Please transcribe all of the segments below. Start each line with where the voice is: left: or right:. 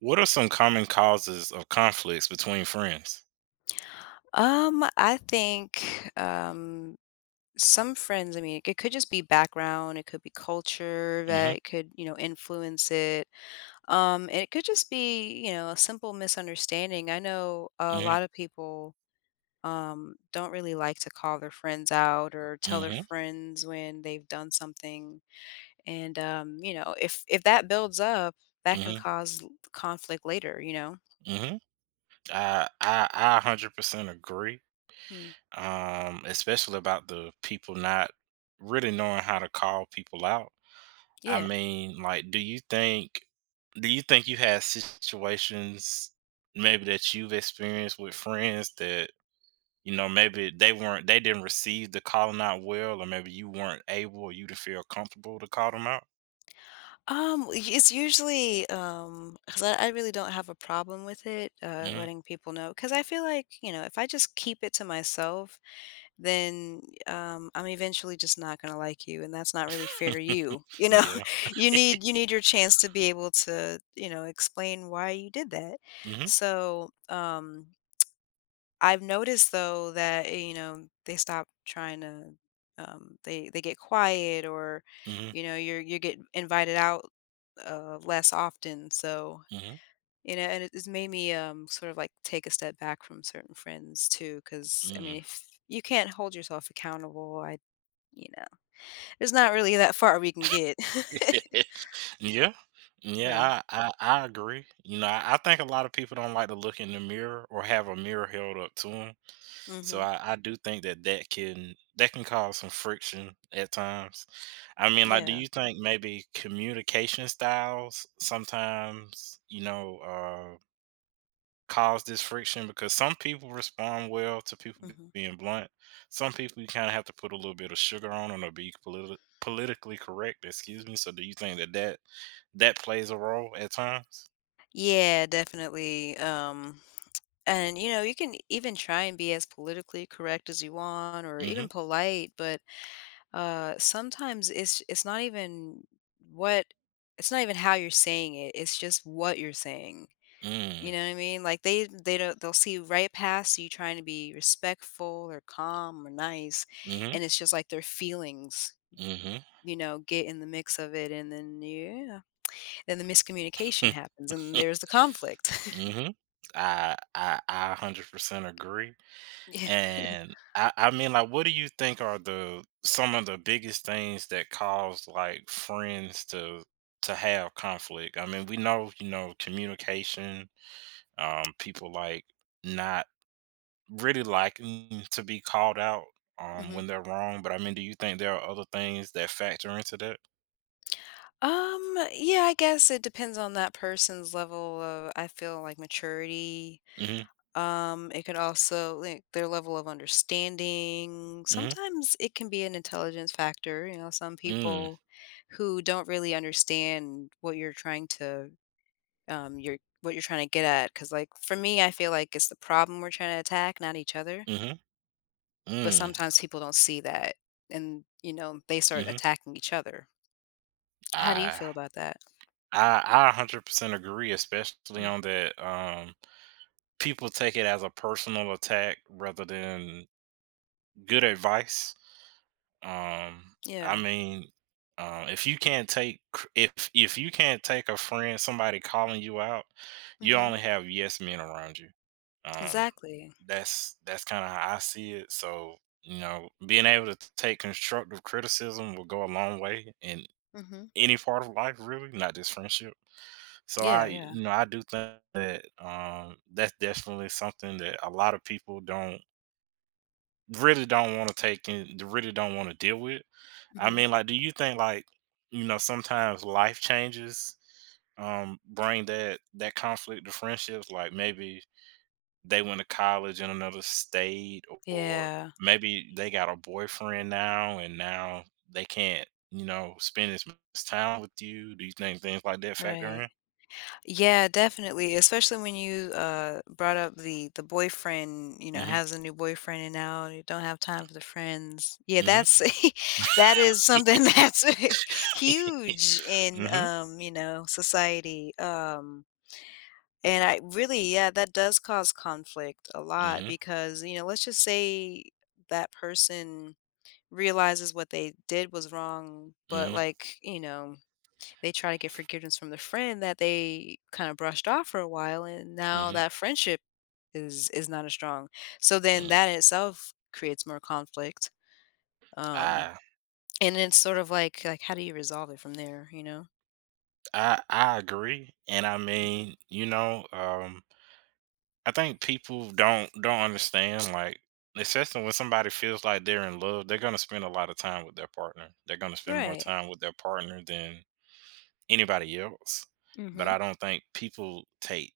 right: What are some common causes of conflicts between friends?
left: Um, I think, um, some friends, I mean, it could just be background, it could be culture
right: Mm.
left: that could, you know, influence it. And it could just be, you know, a simple misunderstanding. I know a
right: Mhm.
left: lot of people don't really like to call their friends out or
right: Mm
left: tell their
right: mhm.
left: friends when they've done something. And you know, if that builds up, that
right: Mm
left: can
right: mhm.
left: cause conflict later, you know.
right: Mhm, mhm. I 100% agree,
left: Hmm.
right: especially about the people not really knowing how to call people out. I
left: Yeah.
right: mean, like, do you think do you think you had situations maybe that you've experienced with friends that, you know, maybe they didn't receive the calling out well, or maybe you weren't able or you didn't feel comfortable to call them out?
left: It's usually 'cause I really don't have a problem with it,
right: Mhm.
left: letting people know. Because I feel like you know, if I just keep it to myself, then I'm eventually just not gonna like you, and that's not really fair to you. You know,
right: Yeah.
left: you need your chance to be able to you know explain why you did that.
right: Mhm,
left: So I've noticed though that, you know, they stop trying to they get quiet or
right: mhm,
left: you know, you get invited out less often. So,
right: mhm,
left: you know, and it's made me sort of like take a step back from certain friends too cuz I mean,
right: mm.
left: if you can't hold yourself accountable, I you know, there's not really that far we can get.
right: Yeah,
left: Yeah.
right: yeah, I agree. You know, I think a lot of people don't like to look in the mirror or have a mirror held up to them. So
left: Mhm.
right: I do think that that can cause some friction at times. Do
left: Yeah.
right: you think maybe communication styles sometimes, cause this friction because some people respond well to people
left: Mhm.
right: being blunt. Some people you kind of have to put a little bit of sugar on them or be politically correct. Excuse me. So do you think that that plays a role at times?
left: Yeah, definitely. And you know, you can even try and be as politically correct as you want or even
right: Mm-hmm.
left: polite, but sometimes it's not even what it's not even how you're saying it. It's just what you're saying. You
right: Mm.
left: know what I mean? Like they don't they'll see right past you trying to be respectful or calm or nice
right: Mm-hmm.
left: and it's just like their feelings
right: Mm-hmm.
left: you know get in the mix of it and then yeah then the miscommunication happens and there's the conflict
right: mm-hmm. I 100% agree.
left: yeah.
right: And what do you think are the some of the biggest things that cause like friends to have conflict? I mean, we know, you know, communication, people like not really liking to be called out
left: Hmm.
right: when they're wrong. But I mean, do you think there are other things that factor into that?
left: Yeah, I guess it depends on that person's level of, I feel like maturity.
right: Mm-hmm.
left: It could also like their level of understanding.
right: Mm-hmm.
left: Sometimes it can be an intelligence factor, you know, some
right: Mm.
left: people who don't really understand what you're trying to your what you're trying to get at cuz like for me I feel like it's the problem we're trying to attack, not each other.
right: Mm-hmm.
left: But
right: Mm.
left: sometimes people don't see that and you know, they start
right: Mm-hmm.
left: attacking each other. How do you
right: I
left: feel about that?
right: I 100% agree, especially
left: Mm,
right: on that. People take it as a personal attack rather than good advice. Um, I
left: yeah.
right: mean, if you can't take if you can't take a friend, somebody calling you out, you
left: Mhm.
right: only have yes men around you. Um,
left: Exactly.
right: that's kind of how I see it. So you know, being able to take constructive criticism will go a long way in
left: Mhm.
right: any part of life, really, not just friendship. So
left: Yeah,
right: I,
left: yeah.
right: you know, I do think that that's definitely something that a lot of people don't want to take in, really don't want to deal with.
left: Mhm.
right: Do you think sometimes life changes bring that conflict to friendships? Like maybe they went to college in another state, or
left: Yeah,
right: maybe they got a boyfriend now, and now they can't, you know, spend as much time with you. Do you think things like that factor
left: right.
right: in?
left: Yeah, definitely, especially when you, brought up the boyfriend, you know,
right: Hmm.
left: has a new boyfriend and now you don't have time for the friends. Yeah,
right: Hmm.
left: that's that is something that's huge in,
right: Mhm.
left: you know, society, and I really yeah, that does cause conflict a lot
right: Mhm.
left: because, you know, let's just say that person realizes what they did was wrong, but
right: Mhm.
left: like, you know, they try to get forgiveness from the friend that they kind of brushed off for a while and now
right: Mhm.
left: that friendship is not as strong. So then
right: Mm.
left: that in itself creates more conflict. Um
right: I
left: and it's sort of like how do you resolve it from there, you know?
right: I agree, and I mean, you know, I think people don't understand like especially when somebody feels like they're in love, they're gonna spend a lot of time with their partner. They're gonna spend more
left: Right.
right: time with their partner than anybody else. But
left: Mhm.
right: I don't think people take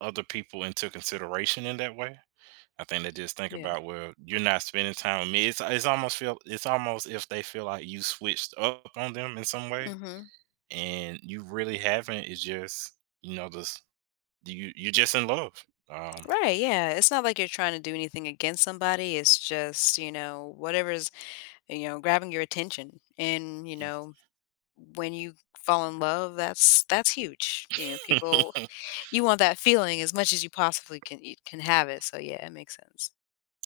right: other people into consideration in that way. I think they just think
left: Yeah.
right: about well, you're not spending time with me. It's almost if they feel like you switched up on them in some way
left: Mhm.
right: and you really haven't. It's just you know this you're just in love. Um,
left: Right, yeah. It's not like you're trying to do anything against somebody. It's just, you know, whatever's, you know, grabbing your attention and, you know, when you fall in love, that's huge. You know, people you want that feeling as much as you possibly can you can have it. So yeah, it makes sense.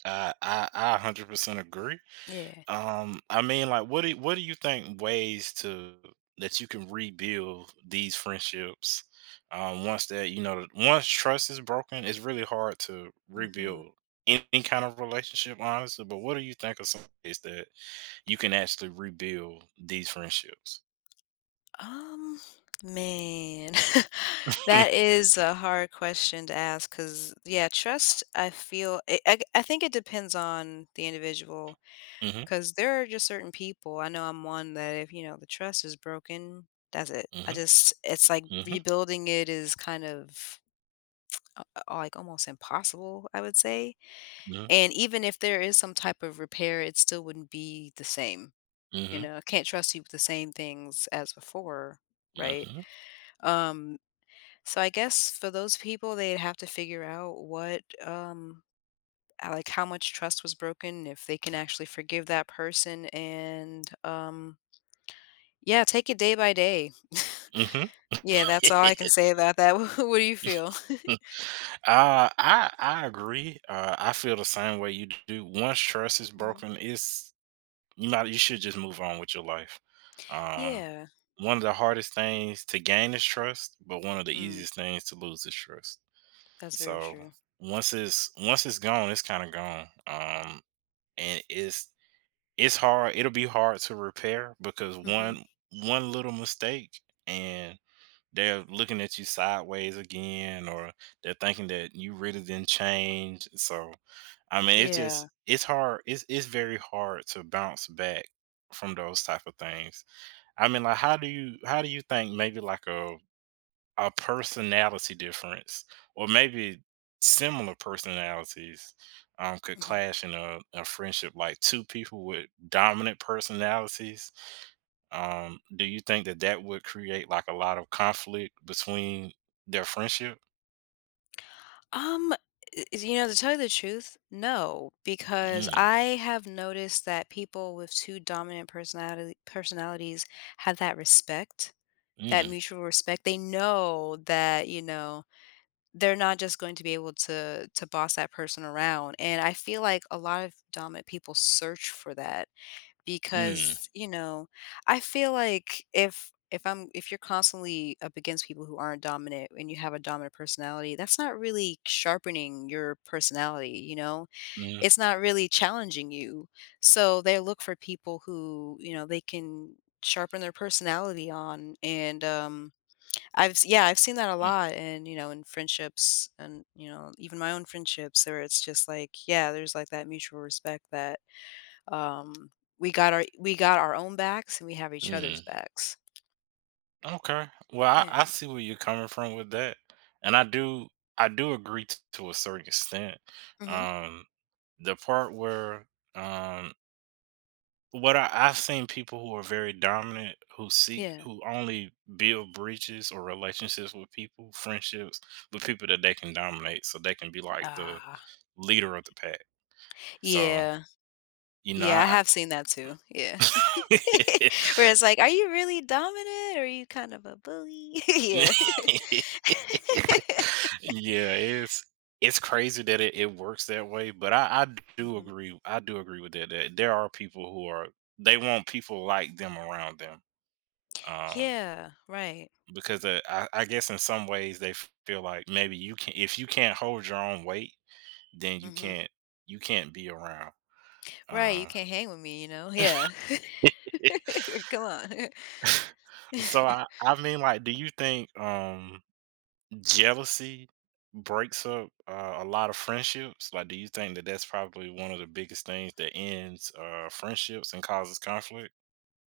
right: I 100% agree.
left: Yeah.
right: What do you think ways to that you can rebuild these friendships? Once that you know, once trust is broken, it's really hard to
left: Mhm.
right: rebuild any kind of relationship, honestly. But what do you think of some ways that you can actually rebuild these friendships?
left: Um, Man, that is a hard question to ask because, yeah, trust, I feel, I think it depends on the individual
right: Mm-hmm,
left: because there are just certain people. I know I'm one that if, you know, the trust is broken, that's it. I
right: mm-hmm,
left: just, it's like
right: mm-hmm,
left: rebuilding it is kind of uh, like almost impossible, I would say. And even if there is some type of repair, it still wouldn't be the same. You
right: mm-hmm,
left: know, I can't trust you with the same things as before,
right: hmm,
left: right?
right: hmm.
left: Um, so I guess for those people, they'd have to figure out what, like how much trust was broken, if they can actually forgive that person, and yeah, take it day by day. Yeah, that's all I can say about that. What do you feel?
right: uh, I agree. I feel the same way you do. Once trust is
left: Mhm.
right: broken, it's you might you should just move on with your life. Um,
left: Yeah,
right: one of the hardest things to gain is trust, but one of the
left: mm,
right: easiest things to lose is trust.
left: that's very
right: So
left: true.
right: once it's gone, it's kind of gone. And It's hard. It'll be hard to repair because
left: Mhm.
right: one little mistake and they're looking at you sideways again or they're thinking that you really didn't change. So
left: Yeah.
right: it's hard. It's very hard to bounce back from those type of things. How do you think maybe a personality difference or maybe similar personalities could
left: Hmm.
right: clash in a friendship, like two people with dominant personalities. Do you think that that would create like a lot of conflict between their friendship?
left: You know, to tell you the truth, no, because
right: Mm,
left: I have noticed that people with two dominant personality personalities have that respect, that
right: mm,
left: mutual respect. They know that, you know, they're not just going to be able to boss that person around. And I feel like a lot of dominant people search for that.
right: mm,
left: Because, you know, I feel like if you're constantly up against people who aren't dominant and you have a dominant personality, that's not really sharpening your personality, you know?
right: mm,
left: It's not really challenging you. So they look for people who, you know, they can sharpen their personality on and yeah, I've seen that a
right: mm,
left: lot and you know in friendships and you know even my own friendships where it's just like yeah, there's like that mutual respect that um, we got our own backs and we have each other's
right: mm.
left: backs.
right: Okay. Well,
left: Yeah.
right: I see where you're coming from with that, and I do agree to a certain extent.
left: Mhm.
right: Um, the part where um, what I've seen people who are very dominant
left: Yeah.
right: who only build bridges or relationships with people, friendships with people that they can dominate, so they can be like the
left: Ah.
right: leader of the pack. So,
left: Yeah.
right: you know,
left: Yeah, I
right: I—
left: have seen that too. Yeah. Where it's like, are you really dominant or are you kind of a bully? Yeah.
right: yeah, it's crazy that it works that way, but I do
left: Mhm.
right: agree. I do agree with that, that there are people who are they want people like them around them. Um,
left: Yeah, right.
right: because I guess in some ways they feel like maybe you can if you can't hold your own weight, then
left: Mhm.
right: you can't be around.
left: Right, you
right: Um,
left: can't hang with me, you know? Yeah. Come on.
right: so do you think jealousy breaks up a lot of friendships? Like, do you think that that's probably one of the biggest things that ends friendships and causes conflict?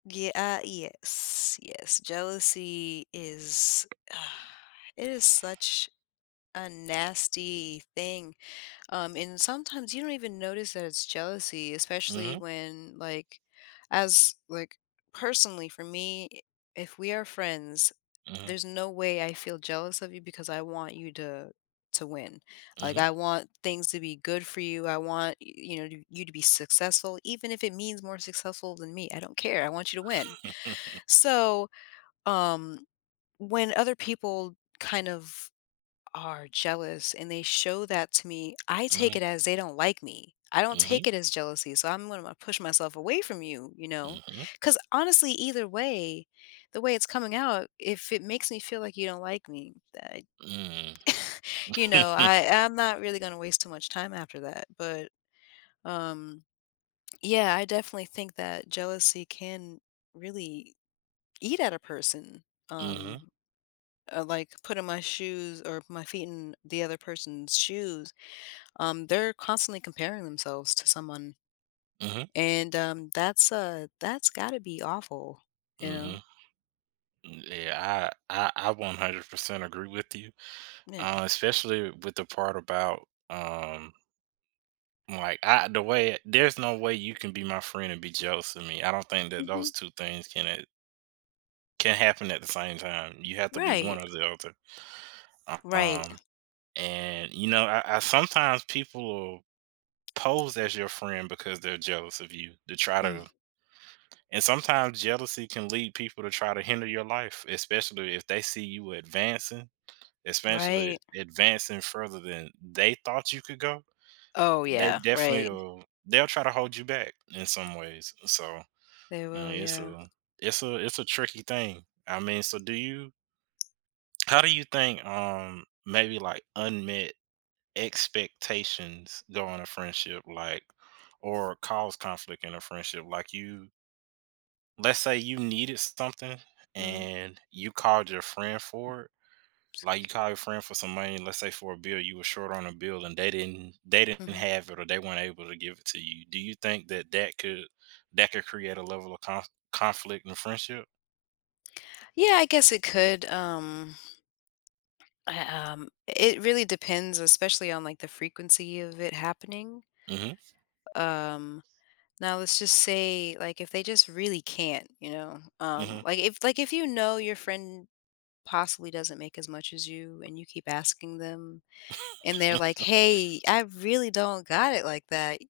left: Yeah, yes. Yes, jealousy is it is such a nasty thing. And sometimes you don't even notice that it's jealousy, especially
right: Mm-hmm.
left: when like as like personally for me, if we are friends,
right: Mm-hmm.
left: there's no way I feel jealous of you because I want you to win. Like
right: Mm-hmm.
left: I want things to be good for you. I want you know you to be successful even if it means more successful than me. I don't care. I want you to win. So, um when other people kind of are jealous and they show that to me, I take
right: Mm-hmm.
left: it as they don't like me. I don't take
right: Mm-hmm.
left: it as jealousy. So I'm going to push myself away from you, you know?
right: Mm-hmm.
left: Because honestly, either way, the way it's coming out, if it makes me feel like you don't like me,
right: Mm-hmm.
left: you know, I'm not really going to waste too much time after that. But um, yeah, I definitely think that jealousy can really eat at a person.
right: Mm-hmm.
left: Um, like putting my shoes or my feet in the other person's shoes they're constantly comparing themselves to someone, and that's got to be awful, you know?
right: Mm-hmm. Yeah, I 100% agree with you.
left: Yeah.
right: Especially with the part about, the way there's no way you can be my friend and be jealous of me. I don't think that
left: Hmm.
right: those two things can happen at the same time. You have to be
left: Right.
right: one or the other.
left: Right.
right: Um, and you know, I sometimes people will pose as your friend because they're jealous of you to try
left: Mm,
right: to— and sometimes jealousy can lead people to try to hinder your life, especially if they see you advancing,
left: right.
right: especially advancing further than they thought you could go.
left: Oh
right: They
left: yeah.
right: definitely
left: Right.
right: will they'll try to hold you back in some ways. So
left: They will.
right: mm, it's
left: Yeah.
right: a it's a tricky thing. I mean, so do you How do you think maybe like unmet expectations go in a friendship, like or cause conflict in a friendship? Like you— let's say you needed something
left: Hmm.
right: and you called your friend for it. Like you call your friend for some money, let's say for a bill, you were short on a bill and they didn't
left: Hmm.
right: have it or they weren't able to give it to you. Do you think that that could create a level of conflict in friendship?
left: Yeah. I guess it could. It really depends, especially on like the frequency of it happening.
right: Mhm.
left: Um. Now let's just say, like, if they just really can't, you know,
right: Mhm.
left: like if you know your friend possibly doesn't make as much as you and you keep asking them and they're like, "Hey, I really don't got it like that."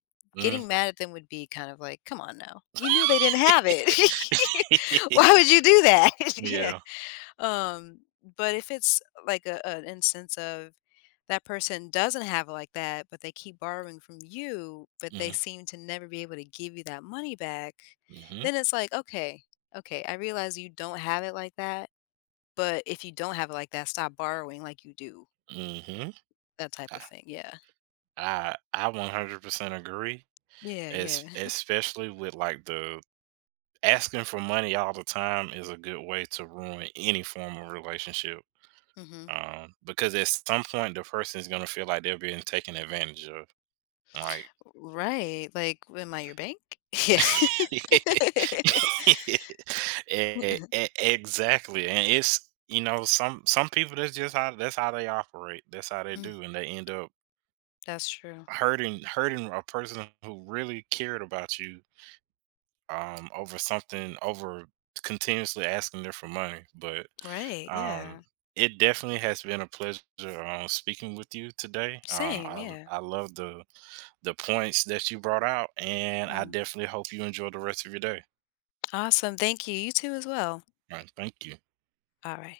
left: Getting
right: Mhm.
left: mad at them would be kind of like, "Come on now. You knew they didn't have it. Why would you do that?" Yeah.
right: yeah.
left: Um, but if it's like a an instance of that person doesn't have it like that, but they keep borrowing from you, but they
right: Mhm.
left: seem to never be able to give you that money back,
right: Mhm.
left: then it's like, "Okay, okay, I realize you don't have it like that, but if you don't have it like that, stop borrowing like you do,
right: Mm-hmm.
left: that type
right: I
left: of thing. Yeah.
right: I 100% agree.
left: Yeah,
right: Es
left: yeah.
right: Especially with like the asking for money all the time is a good way to ruin any form of relationship.
left: Mhm.
right: Because at some point the person is gonna feel like they're being taken advantage of. Like—
left: Right, like, "Am I your bank?" Yeah.
right: E- e- exactly. And it's you know, some people that's just how that's how they operate. That's how they
left: Mm,
right: do, and they end up
left: that's true.
right: hurting a person who really cared about you over something over continuously asking them for money. But
left: Right, yeah.
right: um, it definitely has been a pleasure speaking with you today.
left: Same, yeah.
right: I love the points that you brought out, and I
left: Mm.
right: definitely hope you enjoy the rest of your day.
left: Awesome, thank you. You too as well.
right: All right, thank you.
left: Alright.